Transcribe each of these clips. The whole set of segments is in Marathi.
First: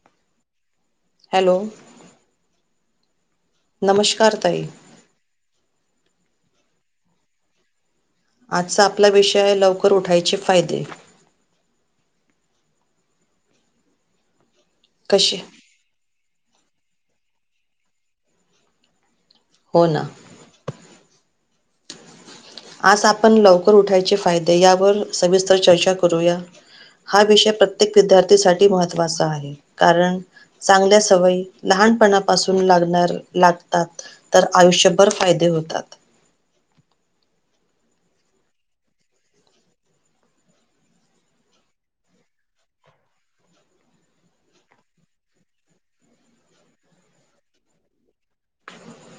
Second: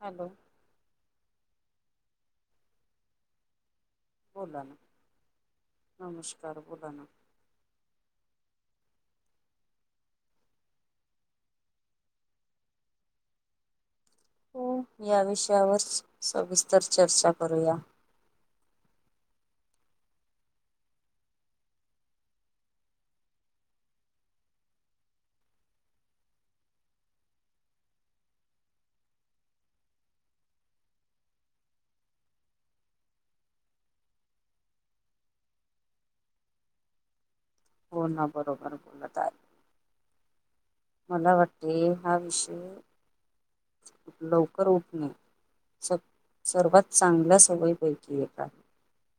हॅलो! हॅलो! नमस्कार! बोला ताई. ना नमस्कार! बोला ना. आजचा आपला विषय आहे, लवकर उठायचे फायदे. हो, या कसे विषयावर सविस्तर चर्चा करूया. हो, ना. आज आपण लवकर उठायचे फायदे यावर सविस्तर चर्चा करूया. हा विषय प्रत्येक विद्यार्थी साठी महत्वाचा आहे, कारण चांगल्या सवयी लहान लहानपणा पासून लागणार लागतात, तर आयुष्यभर फायदे होतात. हो, ना बरोबर बोलत आहे. मला वाटते, हा विषय लवकर उठणे सर्वात चांगल्या सवयीपैकी एक आहे.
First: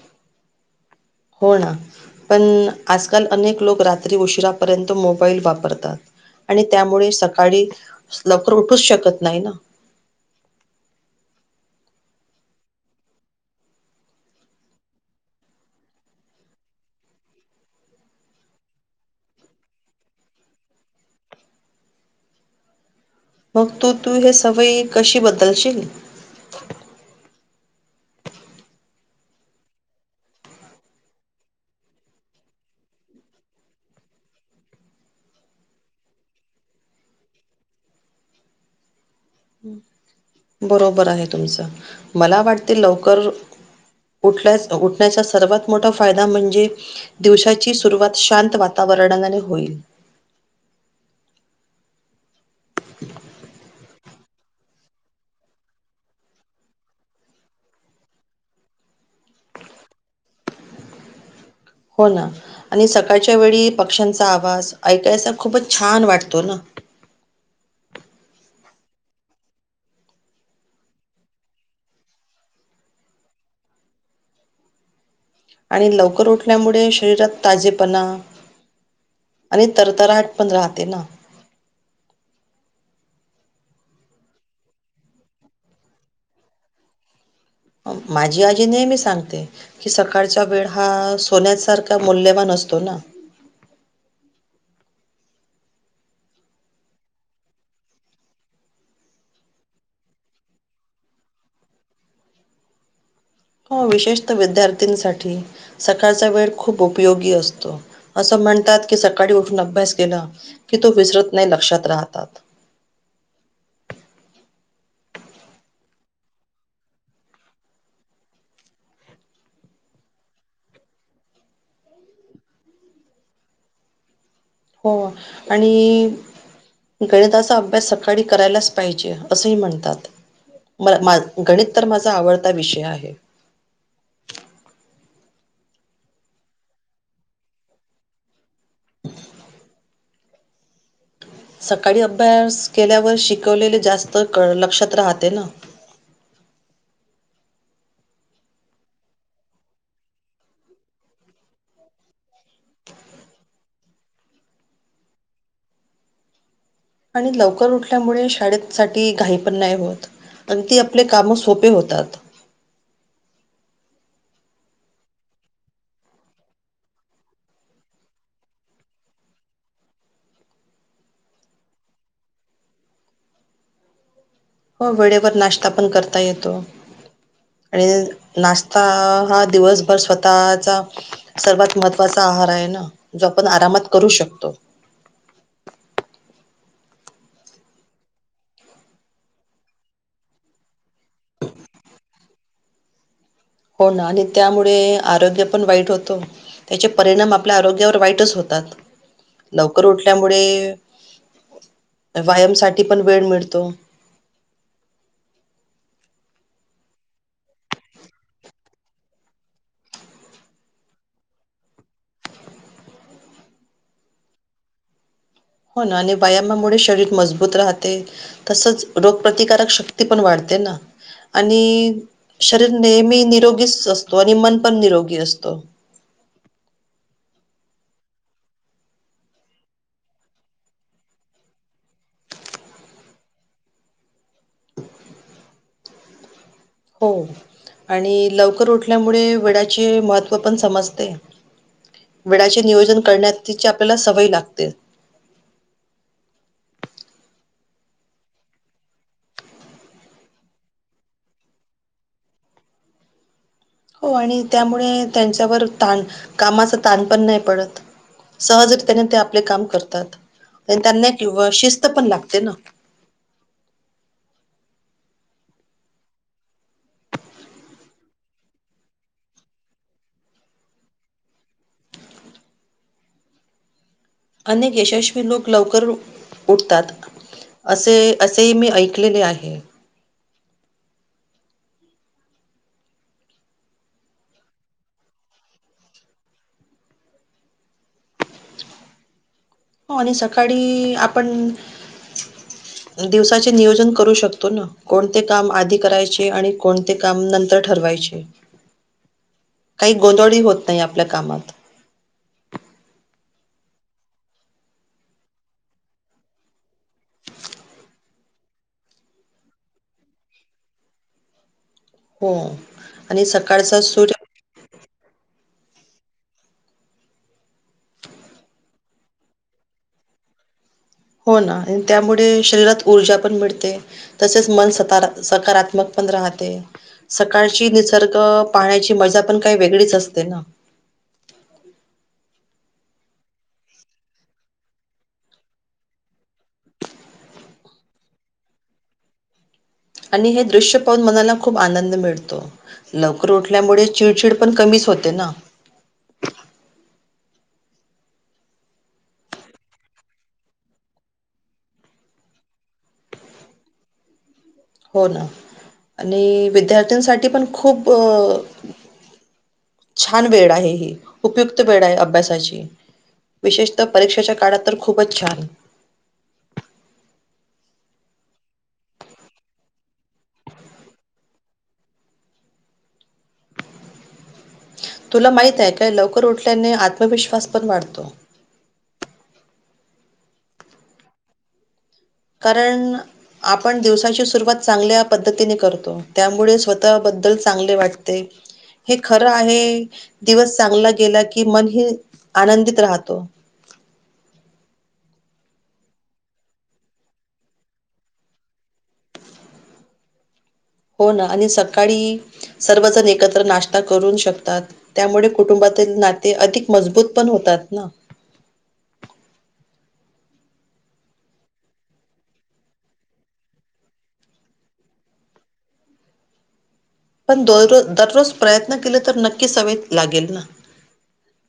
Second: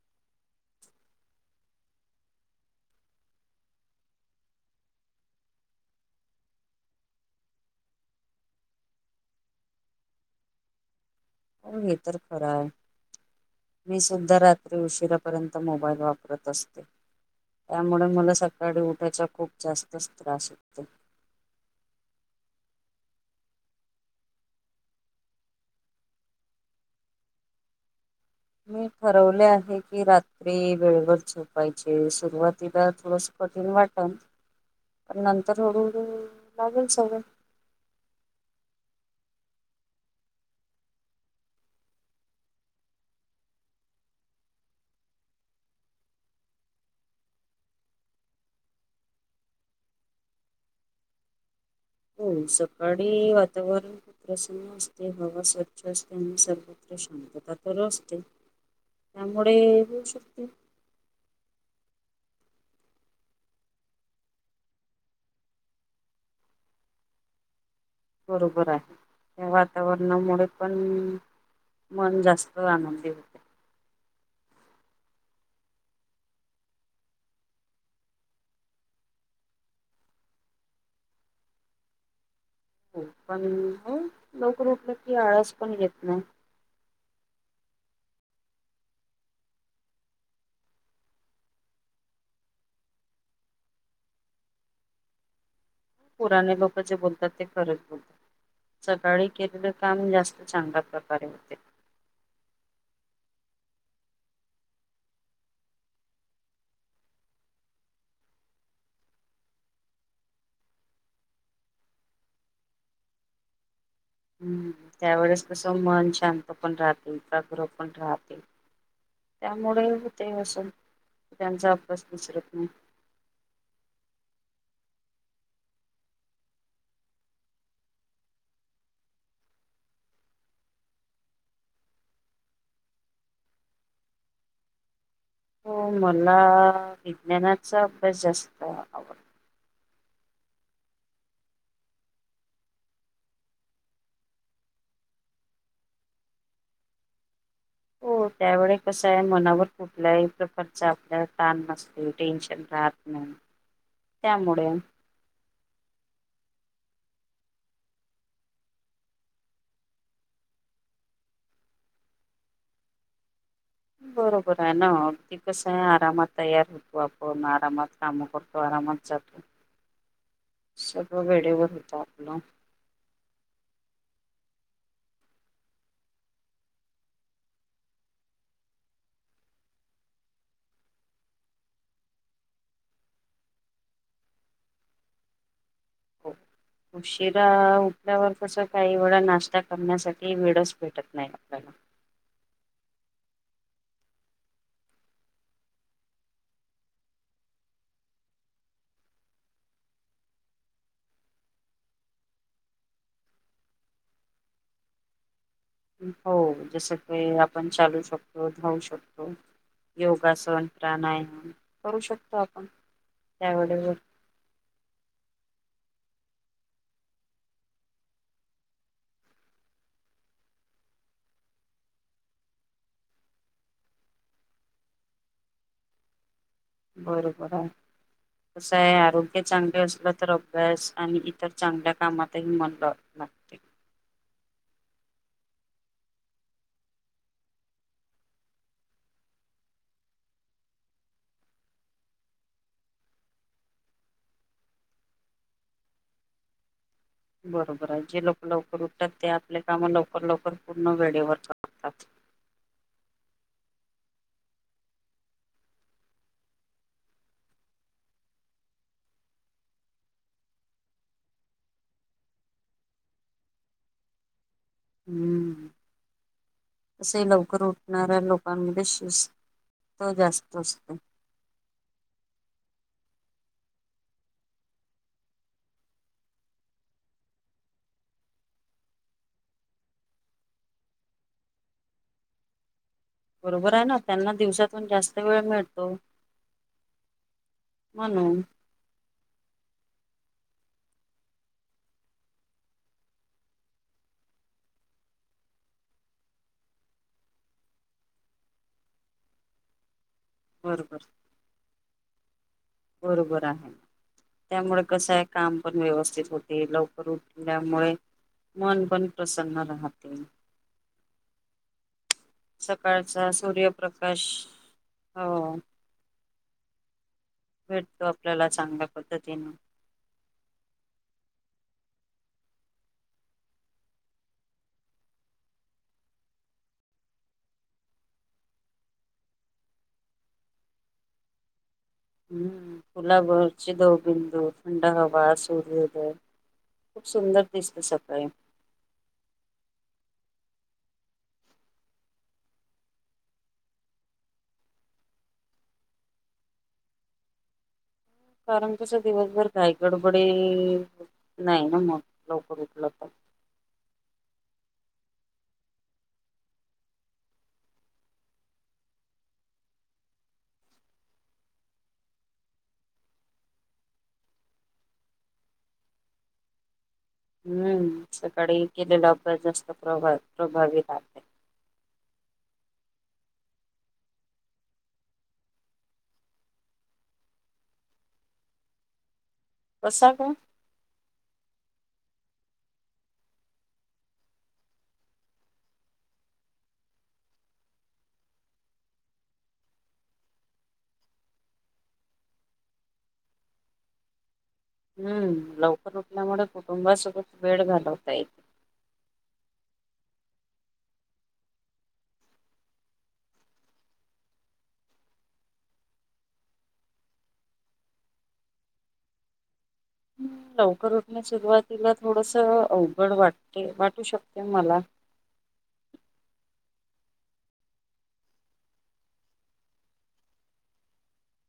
[inaudible] हो, ना पण आजकाल अनेक लोक रात्री उशिरापर्यंत मोबाईल वापरतात. आणि त्यामुळे सकाळी लवकर उठूचं शकत नाही ना. [unintelligible] हो, हे तर खरं आहे. मी सुुद्धा रात्री उशिरा पर्यंत मोबाईल वापरत असते. त्यामुळे मला सकाळी उठायचा खूप जास्तचं त्रास होतो. [unintelligible] मग तू- तू हे सवयी कशी बदलशील? मी ठरवले आहे की, रात्री वेळवर झोपायचे सुरुवातीला थोडसं कठीन वाटलं, पण नंतर हळूहळू लागेल सवयं. [unintelligible] बरोबर आहे तुमचं, मला वाटते लवकर उठल्या उठण्याचा सर्वात मोठा फायदा म्हणजे, दिवसाची सुरुवात शांत वातावरण वरणाने होईल. हो, सकाळी वातावरण प्रसन्न असते बघा स्वच्छ असते, आणि सर्वत्र शांतता तर असते. त्यामुळे होऊ शकते. हो ना, आणि सकाळच्या वेळी पक्ष्यांचा आवाज ऐकायचा खूपच छान वाटतो ना. [unintelligible] बरोबर आहे, वातावरणामुळे पण मन जास्त आनंदी होते. आणि लवकर उठल्यामुळे शरीरात ताजेपणा, आणि तरतराट पण राहते ना. हो पण, लवकर उठलं की आळस पण येत नाही. माझी आजी नेहमी सांगते, की सकाळचा वेळ हा सोन्यासारखा मूल्यवान असतो ना. पुराने लोक जे बोलतात, ते खरच बोलता. सकाळी केलेलं काम जास्त चांगल्या प्रकारे होते. [inaudible] हो विशेषत विद्यार्थीसाठी, सकाळचा वेळ खूप उपयोगी असतो, असं म्हण म्हणतात की सकाळी उठून अभ्यास केला की, तो विसरत नाही लक्षात राहतात. [inaudible] ह त्यावेेळेस तस मन शांत पण राहते, एकाग्र पण राहते. त्यामुळे होते, अस त्यांचा अभ्यास विसरत नाही. हो आणि गणिताचा अभ्यास सकाळी करायलाच पाहिजे, असंही म्हणतात. म मा गणित तर माझा आवडता विषय आहे. हो मला विज्ञानाचा अभ्यास जास्त आवडतो. [inaudible] सकाळी अभ्यास केल्यावर शिकवलेले जास्त काळ लक्षात राहते ना. [inaudible] हो त्यावेळे कसाय मनावर कुठल्याही प्रकारचा आपल्या ताण नसतील. टेन्शन राहत नाही. त्यामुळे आणि लवकर उठल्यामुळे शाळेत साठी घाई पण नाय होत. अन ते आपले कामं सोपे होतात. बरोबराय ना अगदी कसंय, आरामात तयार होतो आपण आरामात कामं करतो आ कामनचातू [unintelligible] सर्व वेळेवर होत आपलं. हो वेळेवर नाश्ता पण करता येतो. आणि नाश्ता हा दिवसभर स्वतःचा सर्वात महत्त्वाचा आहार आहे ना? जो पण आरामात करू शकतो. हो, उशिरा उठल्यावर तसं काही वेळा नाश्ता करण्यासाठी वेळच भेटत नाय आपल्याला. [unintelligible] हो ना आणि त्यामुळे आरोग्य पण वाईट होतो त्याचे परिणाम आपल्या आरोग्यावर वाईटच होत [unintelligible] लवकर उठल्यामुळे व्यायाम साठी पण वेळ मिळतो. हो जसं काही आपण चालू शकतो. धावू शकतो. योगासन, प्राणायाम करू शकतो आपण त्यावेळेवर [unintelligible] हो ना आणि व्यायामामुळे शरीर मजबूत राहते तसेच रोगप्रतिकारक शक्ती पण वाढते ना. आणि शरीर नेहमी निरोगीच असतो आणि मन पण निरोगी असतो. [inaudible] बरोबर आहे. कसाय आरोग्य चांगले असलं तर अभ्यास आणि इतर चांगल्या कामातही मन ल लागते. [inaudible] हो. आणि लवकर उठल्यामुळे वेळाचे महत्त्व पण समजते. वेळाचे नियोजन करण्यात तीची आपल्याला सवय लागते. [inaudible] बरोबर आहे जे लोक लवकर उठतात ते आपल्या काम लवकर लवकर पूर्ण वेळेवर करतात. [inaudible] हो आणि त्यामुळे त्यांच्यावर ताण कामाच ताण पण नाही पडत. सहजरित्याने ते आपले काम करतात. आणि त्यांना किंवा शिस्त पण लागते ना. हम्म. तसही लवकर उठणाऱ्या लोकांमध्ये शिस्त तो जास्त असतो. [inaudible] अनेक यशस्वी लोक लवकर उठतात. असे असेही मी ऐकलेले आहे. बरोबर आहे ना त्यांना दिवसातून जास्त वेळ मिळतो. म्हणून. हो आणि सकाळी आपण दिवसाचे नियोजन करू शकतो ना कोणते काम आधी करायचे आणि कोणते काम नंतर ठरवायचे काही गोधळही होत नाही बरोबर आपल्या कामात. बरोबर आहे त्यामुळे कसाय काम पण व्यवस्थित होते लवकर उठल्यामुळे मन पण प्रसन्न राहते. हो सकाळचा आणि सकाळचा सूर्यप्रकाश सूर्य हो. भेटतो आपल्याला चांगल्या पद्धतीने. हो ना त्यामुळे शरीरात ऊर्जा पण मिळते तसेच मन स सकारात्मक पण राहते सकाळची निसर्ग पाहण्याची मजा पण काही वेगळीच असते ना. [inaudible] हम्म. फुला वरचे दव बिंदु, थंड हवा, सूर्योदय खूप सुंदर दिसते सकाळी. आणि हे दृश्य पाहून मनाला खूप आनंद मिळतो. लवकर उठल्यामुळे चिडचिड पण कमीच होते ना. कारण कस दिवसभर घाई गडबडही नाही ना मग लवकर उठलं तर. [inaudible] हो ना आणि विद्यार्थ्यांसाठी पण खूप अ छान वेळ आहे ही उपयुक्त वेळ आहे अभ्यासाची. विशेषतः परीक्षेच्या काळात तर खूपच छान! हम्म. सकाळी केलेला अभ्यास जास्त प्रभा-प्रभावीत आहे. तुला माहित आहे काय लवकर उठल्याने आत्मविश्वास पण वाढतो. कसा ग? कारण आपण दिवसाची सुरुवात चांगल्या पद्धतीने करतो त्यामुळे स्वतःबद्दल चांगले वाटते. हे खरं आहे दिवस चांगला गेला की मन ही आनंदित राहतो. [inaudible] हम्म लवकर उठल्यामुळे कुटुंबासोबच वेळ घालवता येते. हो ना आणि सकाळी सर्वजण एकत्र नाश्ता करू शकतात त्यामुळे कुटुंबात तर नाते अधिक मजबूत पण होतात ना [inaudible] लवकर उठणं सुरुवातीला थोडस अवघड वाटते वाटू शकते मला [inaudible] पण दर दररोज प्रयत्न केल तर नक्कीच सवय लागेल ना.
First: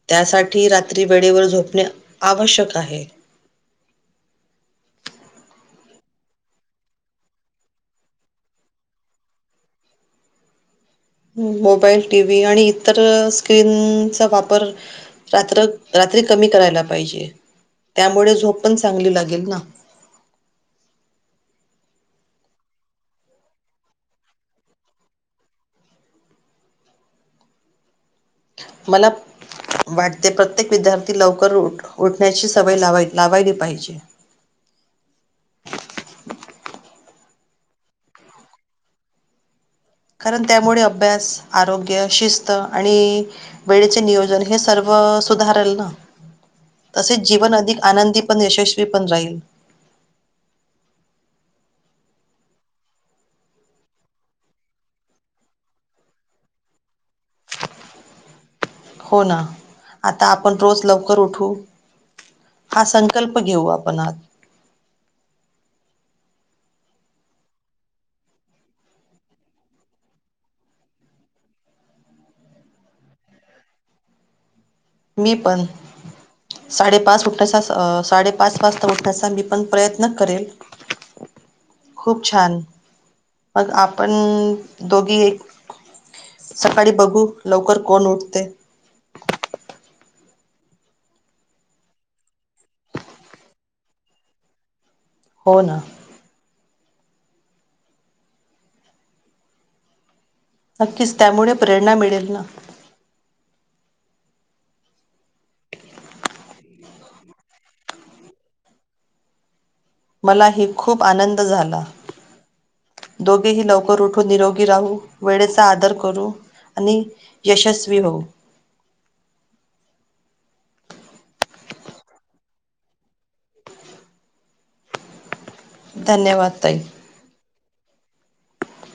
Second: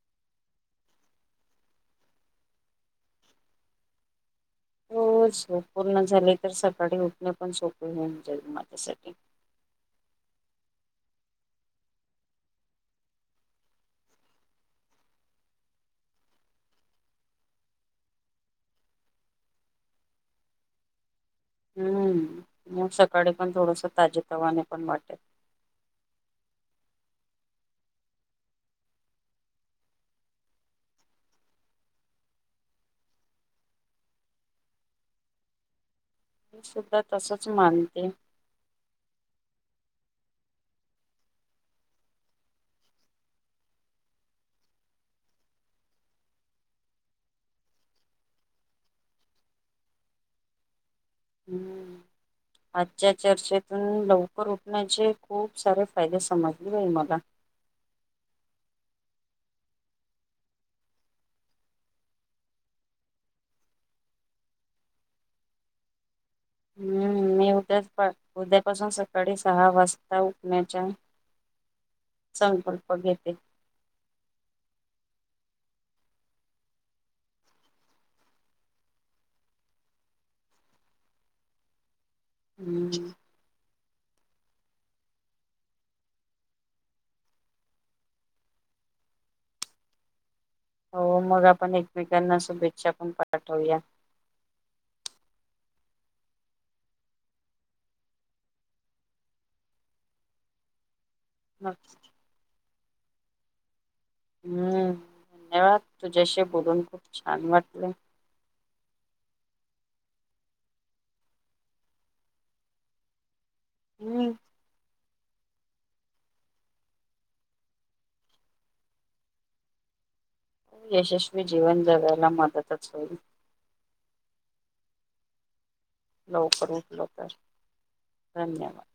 त्यासाठी रात्री वेळेवर झोपणे आवश्यक आहे. [inaudible] हो, झोप पूर्ण झाले. तर सकाळी उठणे पण सोपे होऊन जाईल माझ्यासाठी. [inaudible] मोबाईल, टीव्ही आणि इतर स्क्रीनचा वापर रात्र रात्र तरी कमी करायला पाहिजे त्यामुळे झोप पण चांगली लागेल ना? मस्त. हम्म मग सकाळी पण थोडस ताजे तवाने पण वाटेल. मला, वाटते प्रत्येक विद्यार्थी लवकर उठण्याची सवय ला लावायली पाहिजे. [unintelligible] मी सुद्धा तसच मानते. कारण त्यामुळे अभ्यास, आरोग्य, शिस्त आणि वेळेचे नियोजन हे सर्व. सुधारल ना. तसेच जीवन अधिक आनंदी पण, यशस्वी पण राहील. हम्म [inaudible] आजच्या चर्चेतून लवकर उठण्याचे खूप सारे फायदे समजले बाई मला. हो ना आता आपण रोज लवकर उठू. हा संकल्प घेऊ आपण आज. हम्म, मी उद्या उद्यापासून सकाळी सहा वाजता उठण्याच्या. संकल्प घेते. मी पण, साडेपाच उठण्याचा साडेपाच वाजता उठण्याचा मी पण प्रयत्न करेल. खूप छान हम्म मग आपण पण दोघी सकाळी बघू लवकर कोण उठते. हो, मग आपण एकमेकांना शुभेच्छा पण पाठवूया. होना. नक्कीच त्यामुळे प्रेरणा मिळेल ना. हम्म, धन्यवाद. तुझ्याशी बोलून खूप छान वाटलं. मला हे खूप आनंद झाला. दोघ मीही लवकर उठून हम्म निरोगी राहू. वेळेचा आदर करू आणि यशस्वी होऊ. [inaudible] यशस्वी जीवन जगायला मदतच होईल. धन्यवाद, लवकर ताई. उठलो तर धन्यवाद.